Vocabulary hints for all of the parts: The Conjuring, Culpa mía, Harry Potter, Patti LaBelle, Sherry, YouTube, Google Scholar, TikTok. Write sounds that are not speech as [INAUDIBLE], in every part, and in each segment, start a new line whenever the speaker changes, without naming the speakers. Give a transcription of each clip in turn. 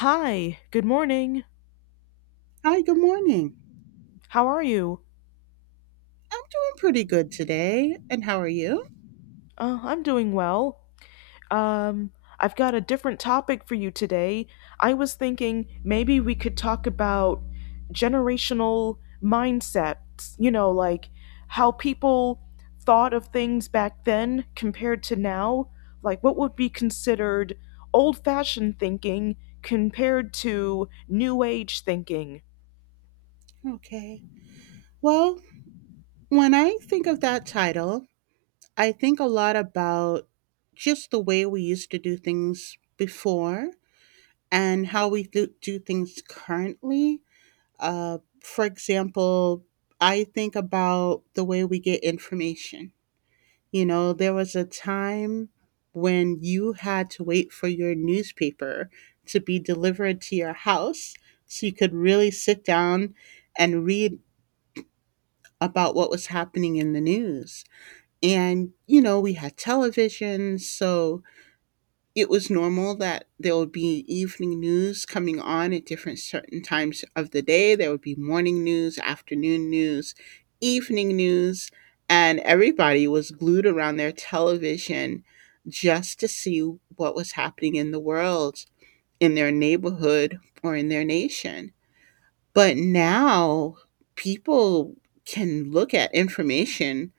Hi, good morning.
Hi, good morning.
How are you?
I'm doing pretty good today. And how are you?
I'm doing well. Um, I've got a different topic for you today. I was thinking maybe we could talk about generational mindsets, you know, like how people thought of things back then compared to now. Like, what would be considered old fashioned thinking compared to new age thinking?
Okay. Well, when I think of that title, I think a lot about just the way we used to do things before and how we do things currently. For example, I think about the way we get information. You know, there was a time when you had to wait for your newspaper to be delivered to your house so you could really sit down and read about what was happening in the news. And, you know, we had television, so it was normal that there would be evening news coming on at different certain times of the day. There would be morning news, afternoon news, evening news, and everybody was glued around their television just to see what was happening in the world, in their neighborhood, or in their nation. But now people can look at information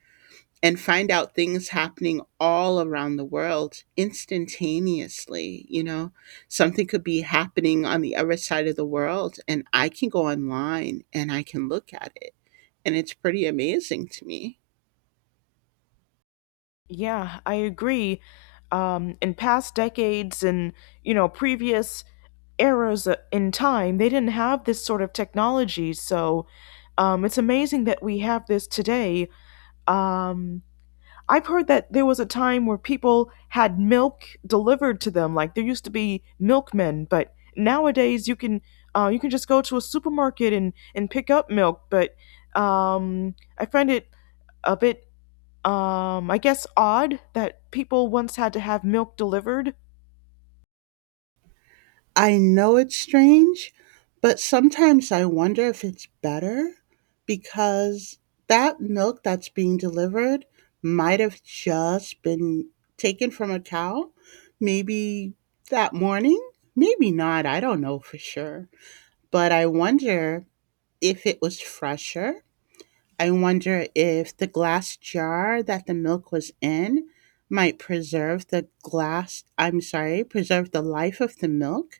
and find out things happening all around the world instantaneously. You know, something could be happening on the other side of the world, and I can go online and I can look at it. And it's pretty amazing to me.
Yeah, I agree. In past decades and previous eras in time, they didn't have this sort of technology. So it's amazing that we have this today. Um, I've heard that there was a time where people had milk delivered to them. Like there used to be milkmen, but nowadays you can just go to a supermarket and pick up milk. But I find it a bit I guess, odd that people once had to have milk delivered.
I know it's strange, but sometimes I wonder if it's better because that milk that's being delivered might have just been taken from a cow, maybe that morning, maybe not. I don't know for sure. But I wonder if it was fresher. I wonder if the glass jar that the milk was in might preserve the glass, I'm sorry, preserve the life of the milk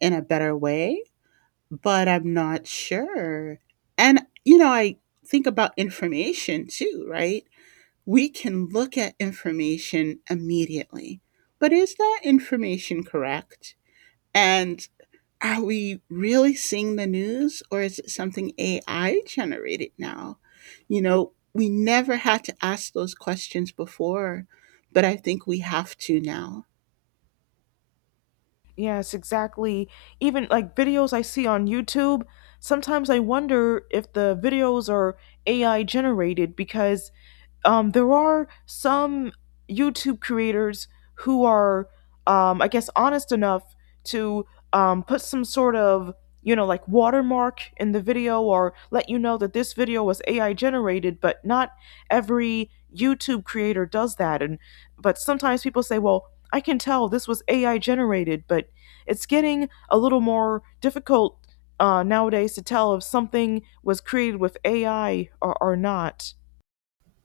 in a better way, but I'm not sure. And, you know, I think about information too, right? We can look at information immediately, but is that information correct? And are we really seeing the news, or is it something AI generated now? You know, we never had to ask those questions before, but I think we have to now.
Yes, exactly. Even like videos I see on YouTube, sometimes I wonder if the videos are AI generated because there are some YouTube creators who are, I guess, honest enough to put some sort of, you know, like watermark in the video or let you know that this video was AI generated, but not every YouTube creator does that. But sometimes people say, well, I can tell this was AI generated, but it's getting a little more difficult nowadays to tell if something was created with AI or not.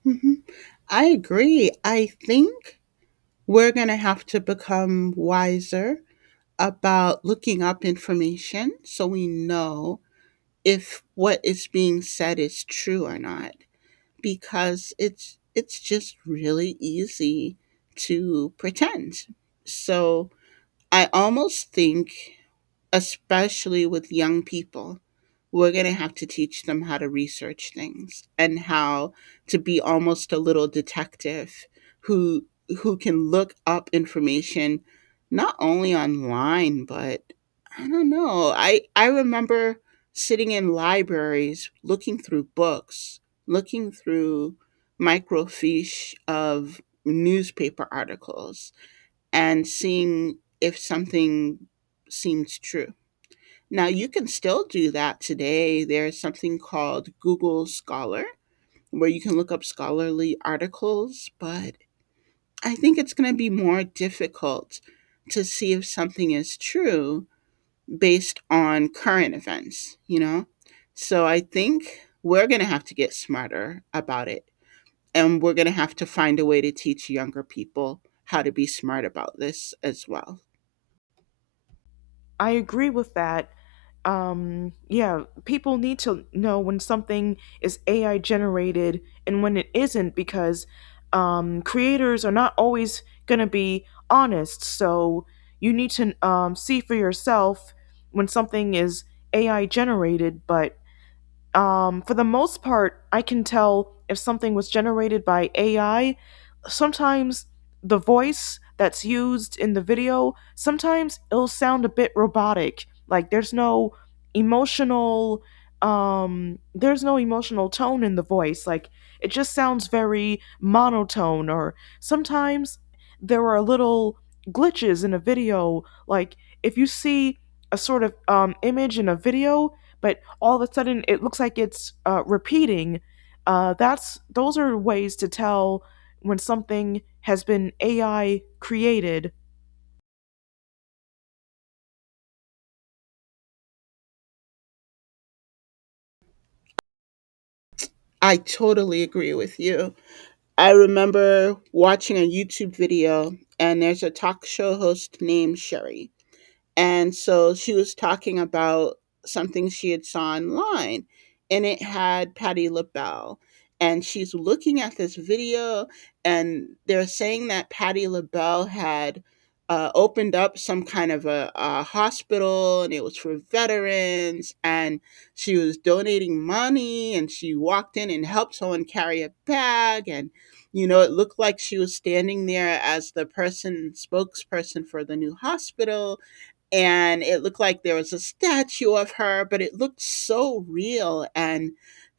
Mhm. I agree. I think we're going to have to become wiser about looking up information so we know if what is being said is true or not. Because it's just really easy to pretend. So I almost think, especially with young people, we're going to have to teach them how to research things and how to be almost a little detective who who can look up information not only online but I don't know. I remember sitting in libraries looking through books, looking through microfiche of newspaper articles and seeing if something seems true. Now, you can still do that today. There's something called Google Scholar where you can look up scholarly articles, but I think it's going to be more difficult to see if something is true based on current events, you know? So I think we're going to have to get smarter about it. And we're going to have to find a way to teach younger people how to be smart about this as well.
I agree with that. Yeah, people need to know when something is AI generated and when it isn't because creators are not always going to be honest. So you need to see for yourself when something is AI generated. But for the most part, I can tell if something was generated by AI. Sometimes the voice that's used in the video, sometimes it'll sound a bit robotic, like there's no emotional, there's no emotional tone in the voice, like it just sounds very monotone. Or sometimes there are little glitches in a video, like if you see a sort of image in a video, but all of a sudden it looks like it's repeating. Uh, that's those are ways to tell when something has been AI created.
I totally agree with you. I remember watching a YouTube video, and there's a talk show host named Sherry, and so she was talking about something she had saw online, and it had Patty LaBelle. And she's looking at this video, and they're saying that Patty LaBelle had opened up some kind of a hospital, and it was for veterans, and she was donating money, and she walked in and helped someone carry a bag. And, you know, it looked like she was standing there as the person, spokesperson for the new hospital, and it looked like there was a statue of her, but it looked so real, and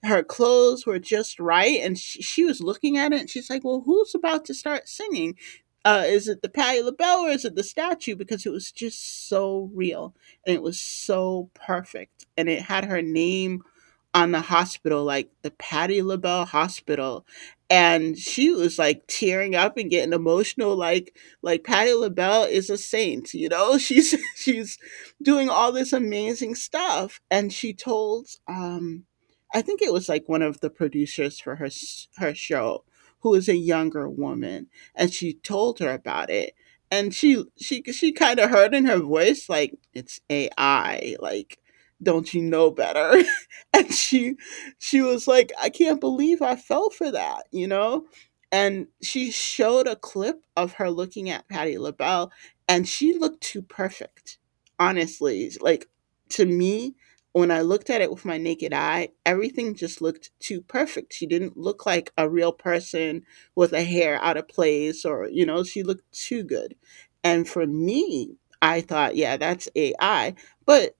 her clothes were just right. And she was looking at it, and she's like, well, who's about to start singing? Is it the Patti LaBelle or is it the statue? Because it was just so real, and it was so perfect. And it had her name on the hospital, like the Patty LaBelle Hospital. And she was like tearing up and getting emotional, like Patty LaBelle is a saint, you know. [LAUGHS] She's doing all this amazing stuff. And she told, I think it was like one of the producers for her her show, who is a younger woman, and she told her about it, and she kind of heard in her voice, like, it's AI, like don't you know better? [LAUGHS] [LAUGHS] And she was like, I can't believe I fell for that, you know. And she showed a clip of her looking at Patty LaBelle, and she looked too perfect, honestly. Like, to me, when I looked at it with my naked eye, everything just looked too perfect. She didn't look like a real person, with a hair out of place, or, you know, she looked too good. And for me, I thought, yeah, that's AI. But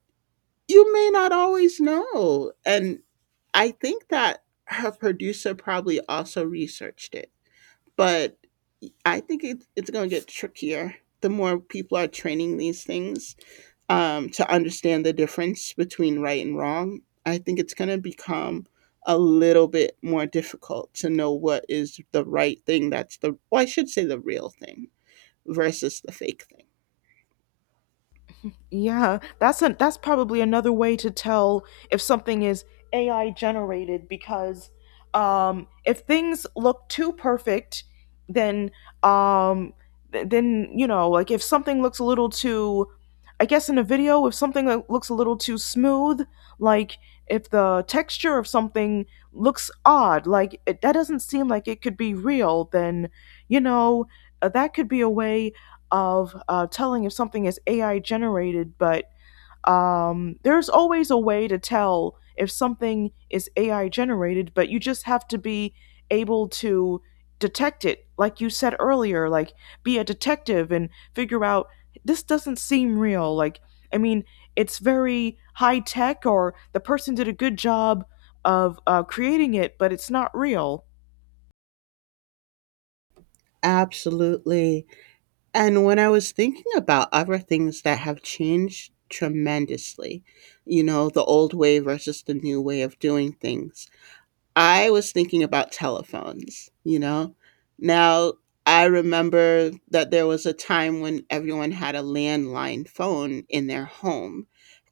you may not always know. And I think that her producer probably also researched it, but I think it's going to get trickier the more people are training these things, to understand the difference between right and wrong. I think it's going to become a little bit more difficult to know what is the right thing, that's the, well, I should say the real thing versus the fake thing.
Yeah, that's a that's probably another way to tell if something is AI generated because if things look too perfect, then um, then you know, like if something looks a little too, I guess in a video, if something that looks a little too smooth, like if the texture of something looks odd, like it, that doesn't seem like it could be real, then you know, that could be a way of telling if something is AI generated. But there's always a way to tell if something is AI generated, but you just have to be able to detect it, like you said earlier, like be a detective and figure out this doesn't seem real. Like, I mean, it's very high tech, or the person did a good job of creating it, but it's not real.
Absolutely. And when I was thinking about other things that have changed tremendously, you know, the old way versus the new way of doing things, I was thinking about telephones, you know? Now, I remember that there was a time when everyone had a landline phone in their home.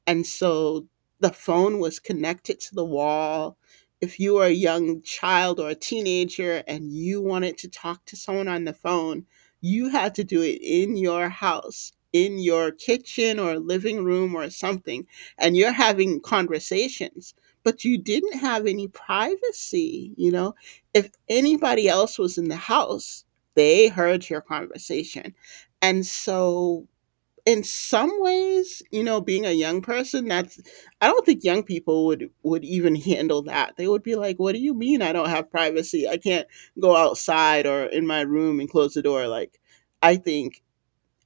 And so the phone was connected to the wall. If you were a young child or a teenager and you wanted to talk to someone on the phone, you had to do it in your house, in your kitchen or living room or something. And you're having conversations, but you didn't have any privacy. You know, if anybody else was in the house, they heard your conversation. And so, in some ways, you know, being a young person, that's, I don't think young people would even [LAUGHS] handle that. They would be like, what do you mean I don't have privacy? I can't go outside or in my room and close the door. Like, I think,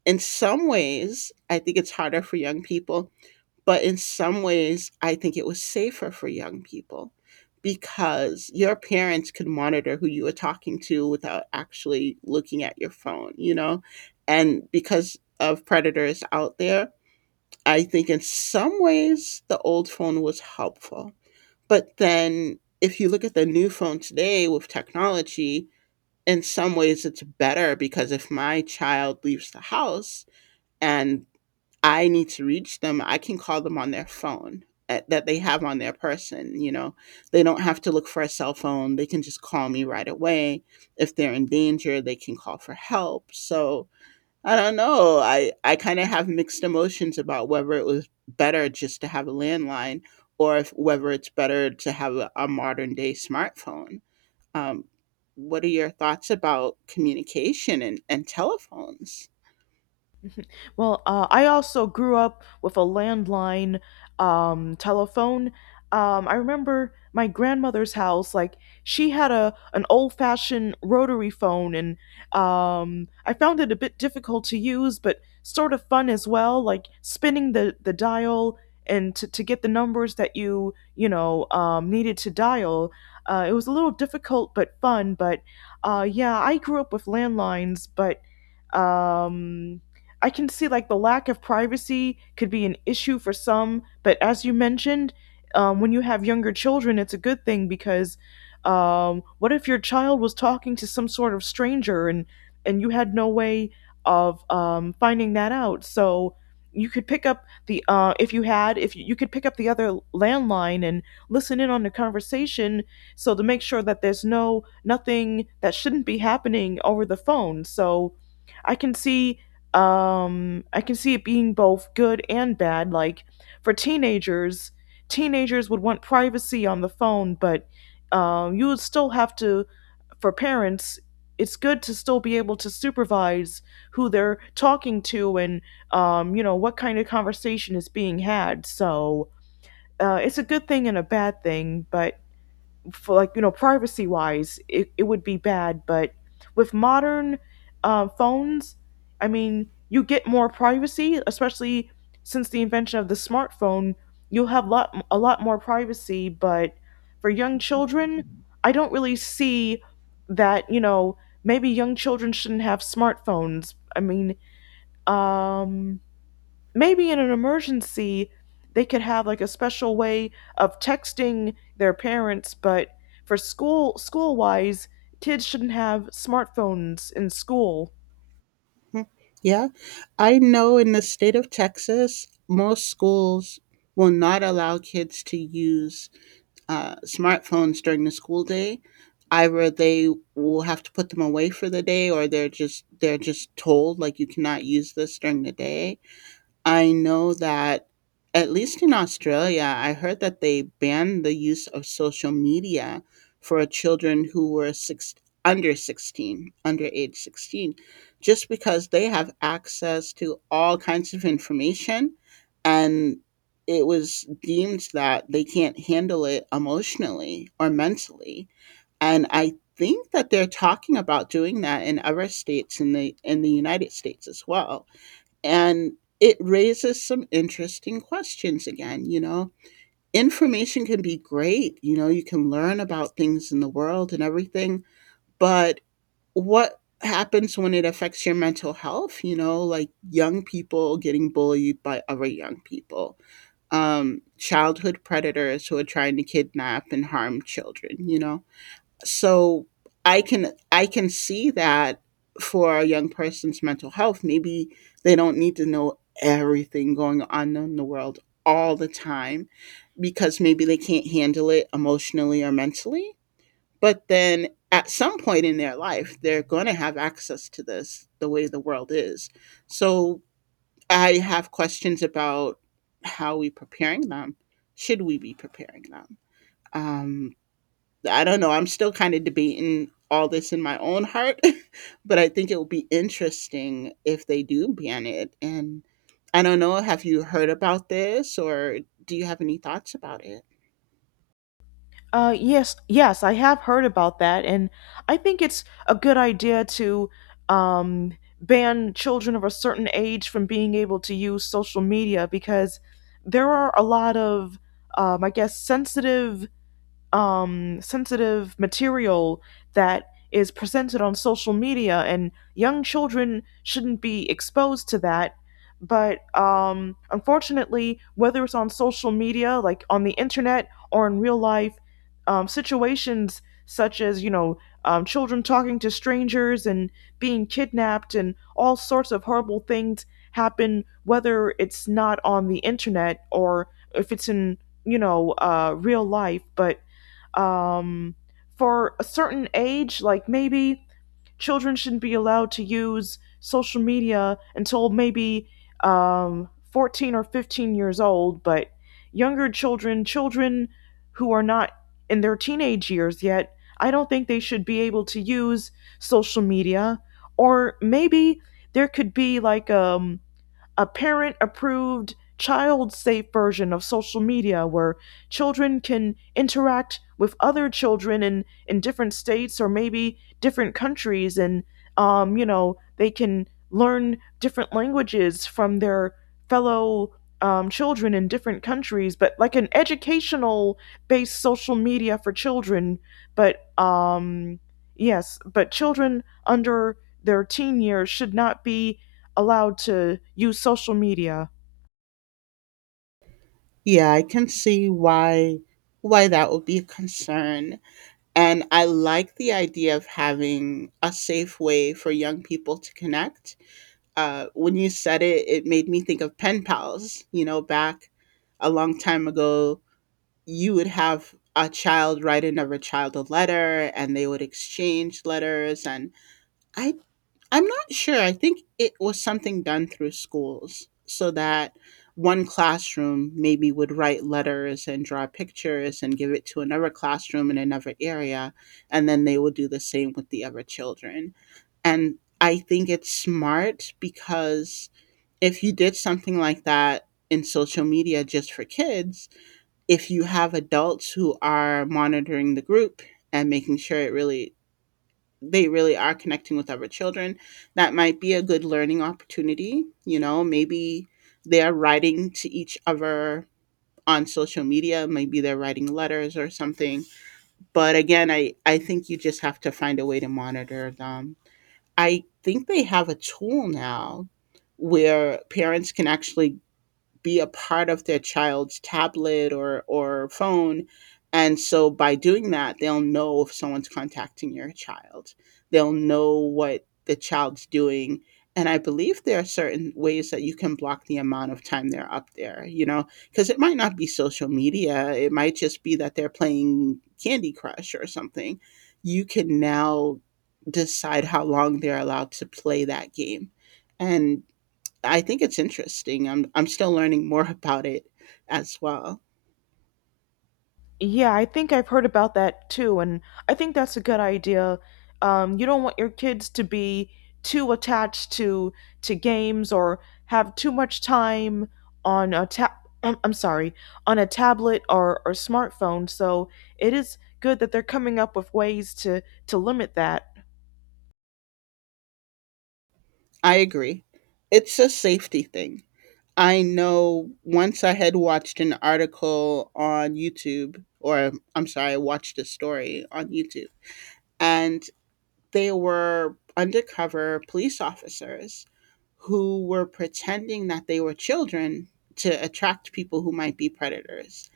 in some ways I think it's harder for young people, but in some ways, I think it was safer for young people, because your parents could monitor who you were talking to without actually looking at your phone, you know? And because of predators out there, I think in some ways the old phone was helpful. But then if you look at the new phone today with technology, in some ways it's better, because if my child leaves the house, and I need to reach them, I can call them on their phone, that they have on their person. You know, they don't have to look for a cell phone. They can just call me right away. If they're in danger, they can call for help. So I don't know. I kind of have mixed emotions about whether it was better just to have a landline, or if, whether it's better to have a modern day smartphone. Um, what are your thoughts about communication and telephones?
Well, I also grew up with a landline telephone. I remember my grandmother's house. Like she had a an old fashioned rotary phone, and I found it a bit difficult to use, but sort of fun as well. Like spinning the dial and to get the numbers that you know needed to dial. It was a little difficult but fun. But Yeah, I grew up with landlines, but um I can see like the lack of privacy could be an issue for some, but as you mentioned, when you have younger children, it's a good thing because what if your child was talking to some sort of stranger and you had no way of finding that out? So you could pick up the if you had if you, you could pick up the other landline and listen in on the conversation, so to make sure that there's no nothing that shouldn't be happening over the phone. So I can see I can see it being both good and bad, like for teenagers, teenagers would want privacy on the phone, but you would still have to, for parents, it's good to still be able to supervise who they're talking to and you know what kind of conversation is being had. So it's a good thing and a bad thing, but for like you know privacy wise, it would be bad. But with modern phones, I mean you get more privacy, especially since the invention of the smartphone, you'll have lot a lot more privacy. But for young children, I don't really see that, you know, maybe young children shouldn't have smartphones. I mean, um maybe in an emergency they could have like a special way of texting their parents, but for school wise, kids shouldn't have smartphones in school.
Yeah, I know in the state of Texas, most schools will not allow kids to use smartphones during the school day. Either they will have to put them away for the day, or they're just told, like, you cannot use this during the day. I know that at least in Australia, I heard that they banned the use of social media for children who were six, under 16, under age 16, just because they have access to all kinds of information, and it was deemed that they can't handle it emotionally or mentally. And I think that they're talking about doing that in other states in the United States as well. And it raises some interesting questions again, you know. Information can be great, you know, you can learn about things in the world and everything, but what happens when it affects your mental health? You know, like young people getting bullied by other young people, childhood predators who are trying to kidnap and harm children, you know. So I can see that for a young person's mental health, maybe they don't need to know everything going on in the world all the time, because maybe they can't handle it emotionally or mentally. But then at some point in their life, they're going to have access to this, the way the world is. So I have questions about how we preparing them, should we be preparing them. Um. I don't know. I'm still kind of debating all this in my own heart, [LAUGHS] but I think it will be interesting if they do ban it. And I don't know. Have you heard about this, or do you have any thoughts about it?
Yes yes, I have heard about that, and I think it's a good idea to um ban children of a certain age from being able to use social media, because there are a lot of I guess sensitive sensitive material that is presented on social media, and young children shouldn't be exposed to that. But unfortunately, whether it's on social media, like on the internet, or in real life, situations such as, you know, children talking to strangers and being kidnapped and all sorts of horrible things happen, whether it's not on the internet or if it's in, you know, real life. But um, for a certain age, like maybe children shouldn't be allowed to use social media until maybe 14 or 15 years old, but younger children, children who are not in their teenage years yet, I don't think they should be able to use social media. Or maybe there could be like a parent approved child safe version of social media where children can interact with other children in different states or maybe different countries, and you know they can learn different languages from their fellow children in different countries, but like an educational based social media for children. But yes, but children under their teen years should not be allowed to use social media.
Yeah, I can see why that would be a concern. And I like the idea of having a safe way for young people to connect. When you said it, it made me think of pen pals. You know, back a long time ago, you would have a child write another child a letter and they would exchange letters, and i I'm not sure. I think it was something done through schools, so that one classroom maybe would write letters and draw pictures and give it to another classroom in another area, and then they would do the same with the other children. And I think it's smart because if you did something like that in social media just for kids, if you have adults who are monitoring the group and making sure it really they really are connecting with other children, that might be a good learning opportunity. You know, maybe they're writing to each other on social media, maybe they're writing letters or something. But again, I think you just have to find a way to monitor them. I think they have a tool now where parents can actually be a part of their child's tablet or phone, and so by doing that, they'll know if someone's contacting your child, they'll know what the child's doing. And I believe there are certain ways that you can block the amount of time they're up there, you know, because it might not be social media, it might just be that they're playing candy crush or something. You can now decide how long they're allowed to play that game and. I think it's interesting. I'm still learning more about it as well.
Yeah, I think I've heard about that too, and I think that's a good idea. You don't want your kids to be too attached to games, or have too much time on a tab. I'm sorry, on a tablet or smartphone. So it is good that they're coming up with ways to limit that.
I agree. It's a safety thing. I know once I had watched an article on YouTube, or I'm sorry, I watched a story on YouTube, and they were undercover police officers who were pretending that they were children to attract people who might be predators.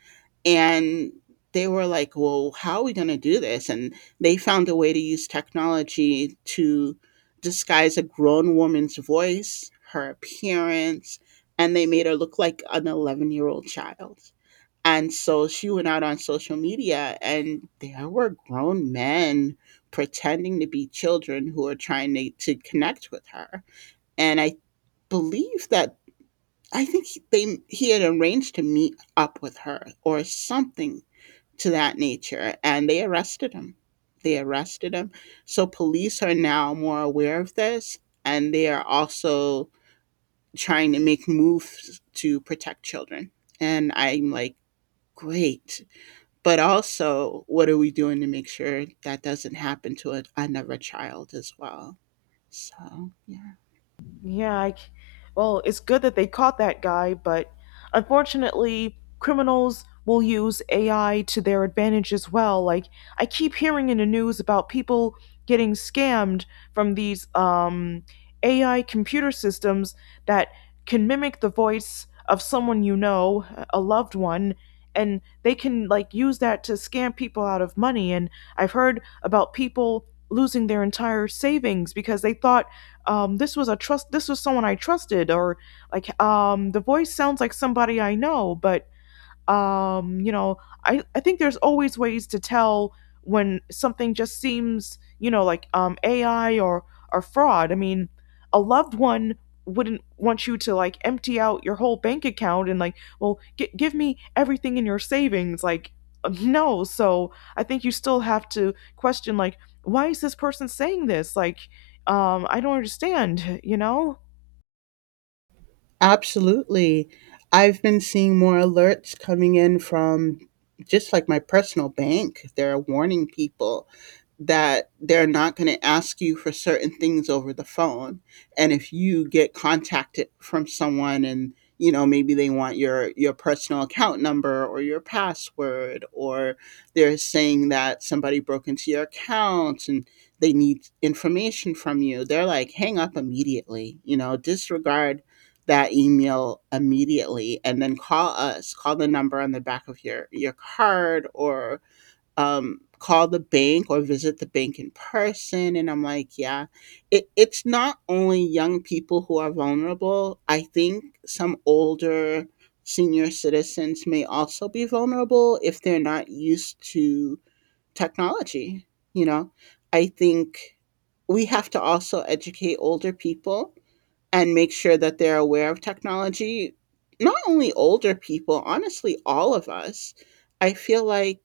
And they were like, well, how are we going to do this? And they found a way to use technology to disguise a grown woman's voice, her appearance, and they made her look like an 11-year-old child. And so she went out on social media, and there were grown men pretending to be children who are trying to connect with her. And I believe that, I think they, he had arranged to meet up with her or something to that nature, and they arrested him. they arrested him so police are now more aware of this, and they are also trying to make moves to protect children. And I'm like, great, but also what are we doing to make sure that doesn't happen to another child as well? So yeah.
Yeah, well, it's good that they caught that guy, but unfortunately, criminals will use AI to their advantage as well. Like, I keep hearing in the news about people getting scammed from these AI computer systems that can mimic the voice of someone you know, a loved one, and they can, like, use that to scam people out of money. And I've heard about people losing their entire savings because they thought this was a trust this was someone I trusted. Or like the voice sounds like somebody I know. But you know I think there's always ways to tell when something just seems, you know, like AI or fraud. I mean, a loved one wouldn't want you to like empty out your whole bank account and like, well give me everything in your savings, like [LAUGHS] no. So I think you still have to question, like, why is this person saying this, like I don't understand. [LAUGHS] You know.
Absolutely. I've been seeing more alerts coming in from just like my personal bank. They're warning people that they're not going to ask you for certain things over the phone. And if you get contacted from someone, and you know, maybe they want your personal account number or your password, or they're saying that somebody broke into your account and they need information from you, they're like, hang up immediately, you know, disregard that email immediately, and then call us, call the number on the back of your card, or call the bank or visit the bank in person. And I'm like, yeah, it's not only young people who are vulnerable. I think some older senior citizens may also be vulnerable if they're not used to technology, you know. I think we have to also educate older people and make sure that they're aware of technology. Not only older people, honestly, all of us. I feel like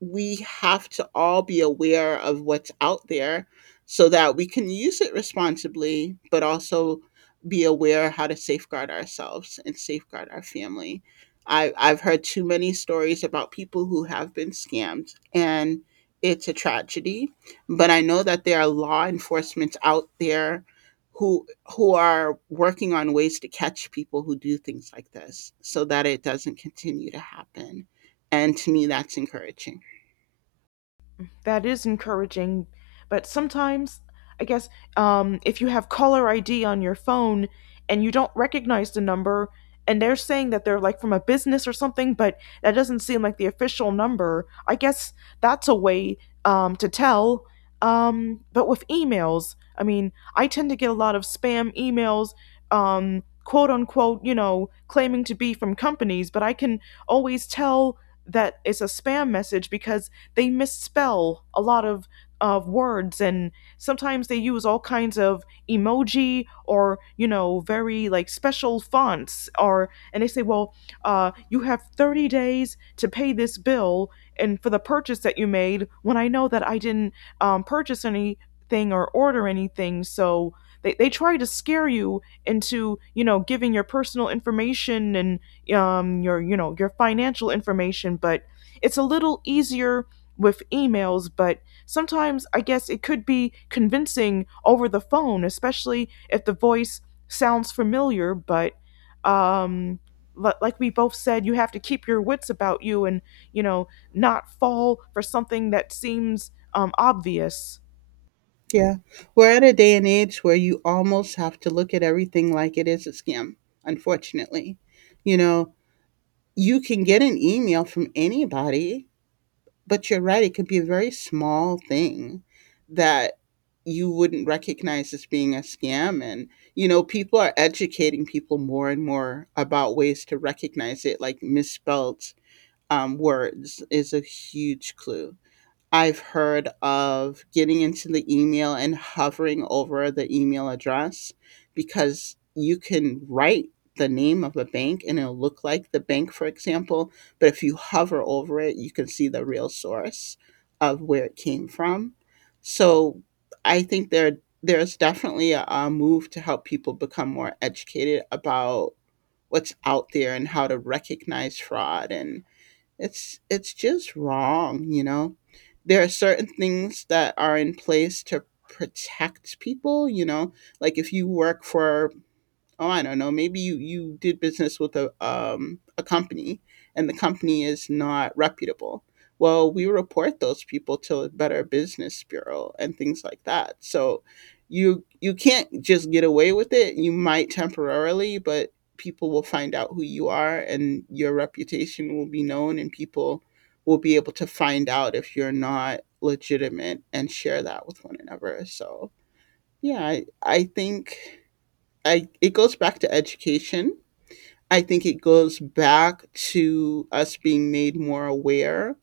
we have to all be aware of what's out there so that we can use it responsibly, but also be aware how to safeguard ourselves and safeguard our family. I've heard too many stories about people who have been scammed, and it's a tragedy. But I know that there are law enforcement out there who who are working on ways to catch people who do things like this, so that it doesn't continue to happen. And to me, that's encouraging.
That is encouraging. But sometimes, I guess, if you have caller ID on your phone and you don't recognize the number, and they're saying that they're like from a business or something, but that doesn't seem like the official number, I guess that's a way to tell. But with emails, I mean, I tend to get a lot of spam emails, quote unquote, you know, claiming to be from companies, but I can always tell that it's a spam message because they misspell a lot of words. And sometimes they use all kinds of emoji, or you know, very like special fonts, or and they say, well, you have 30 days to pay this bill and for the purchase that you made, when I know that I didn't purchase anything or order anything. So they try to scare you into, you know, giving your personal information and your you know your financial information. But it's a little easier with emails, but sometimes I guess it could be convincing over the phone, especially if the voice sounds familiar. But um, like we both said, you have to keep your wits about you and, you know, not fall for something that seems obvious.
Yeah. We're at a day and age where you almost have to look at everything like it is a scam, unfortunately. You know, you can get an email from anybody, but you're right, it could be a very small thing that you wouldn't recognize as being a scam. And, you know, people are educating people more and more about ways to recognize it, like misspelled words is a huge clue. I've heard of getting into the email and hovering over the email address, because you can write the name of a bank and it'll look like the bank, for example. But if you hover over it, you can see the real source of where it came from. So I think there's definitely a move to help people become more educated about what's out there and how to recognize fraud. And it's just wrong, you know. There are certain things that are in place to protect people, you know, like if you work for, oh, I don't know, maybe you did business with a company, and the company is not reputable, well, we report those people to the better business bureau and things like that. So you can't just get away with it, you might temporarily, but people will find out who you are and your reputation will be known, and people will be able to find out if you're not legitimate and share that with one another. So yeah, I think I it goes back to education. I think it goes back to us being made more aware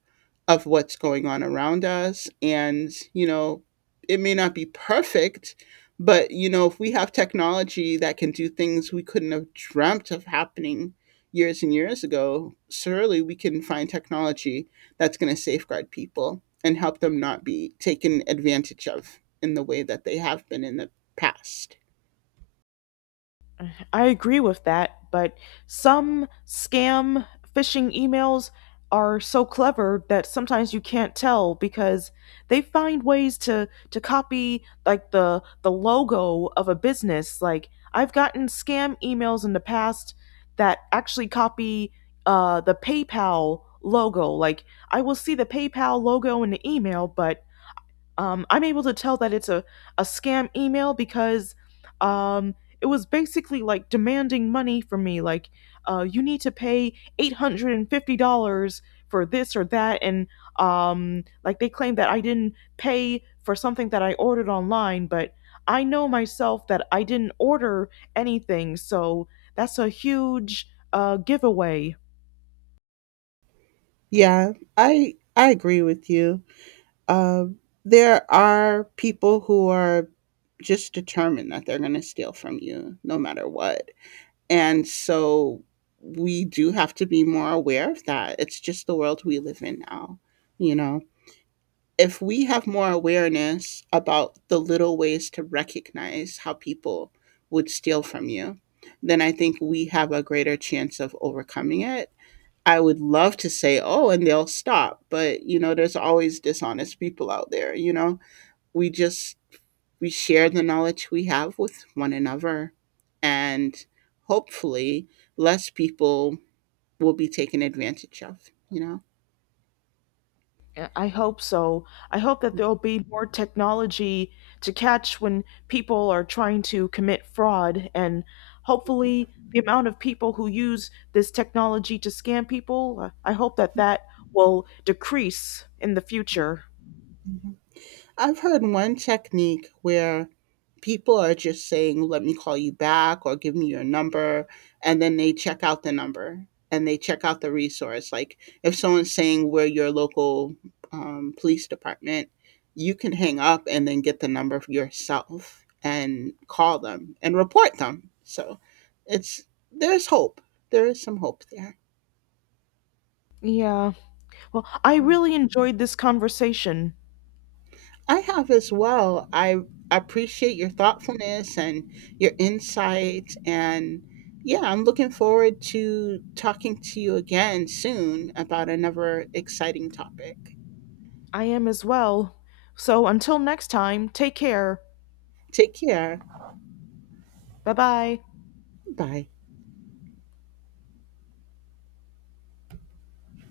of what's going on around us and, you know, it may not be perfect, but you know, if we have technology that can do things we couldn't have dreamt of happening years and years ago, surely we can find technology that's going to safeguard people and help them not be taken advantage of in the way that they have been in the past.
I agree with that, but some scam phishing emails are so clever that sometimes you can't tell, because they find ways to copy like the logo of a business. Like I've gotten scam emails in the past that actually copy the PayPal logo. Like I will see the PayPal logo in the email, but I'm able to tell that it's a scam email because um, it was basically like demanding money from me. Like, you need to pay $850 for this or that. And like, they claim that I didn't pay for something that I ordered online, but I know myself that I didn't order anything. So that's a huge giveaway.
Yeah, I agree with you. Um, there are people who are just determined that they're going to steal from you no matter what, and so we do have to be more aware of that. It's just the world we live in now, you know. If we have more awareness about the little ways to recognize how people would steal from you, then I think we have a greater chance of overcoming it. I would love to say, oh, and they'll stop. But, you know, there's always dishonest people out there, you know? We just, we share the knowledge we have with one another. And hopefully, less people will be taken advantage of, you know?
Yeah, I hope so. I hope that there'll be more technology to catch when people are trying to commit fraud, and hopefully, the amount of people who use this technology to scam people, I hope that that will decrease in the future.
I've heard one technique where people are just saying, "Let me call you back," or "Give me your number," and then they check out the number and they check out the resource. Like if someone's saying we're your local police department, you can hang up and then get the number yourself and call them and report them. So it's, there's hope. There is some hope there.
Yeah. Well, I really enjoyed this conversation.
I have as well. I appreciate your thoughtfulness and your insights. And yeah, I'm looking forward to talking to you again soon about another exciting topic.
I am as well. So until next time, take care.
Take care.
Bye bye.
Bye.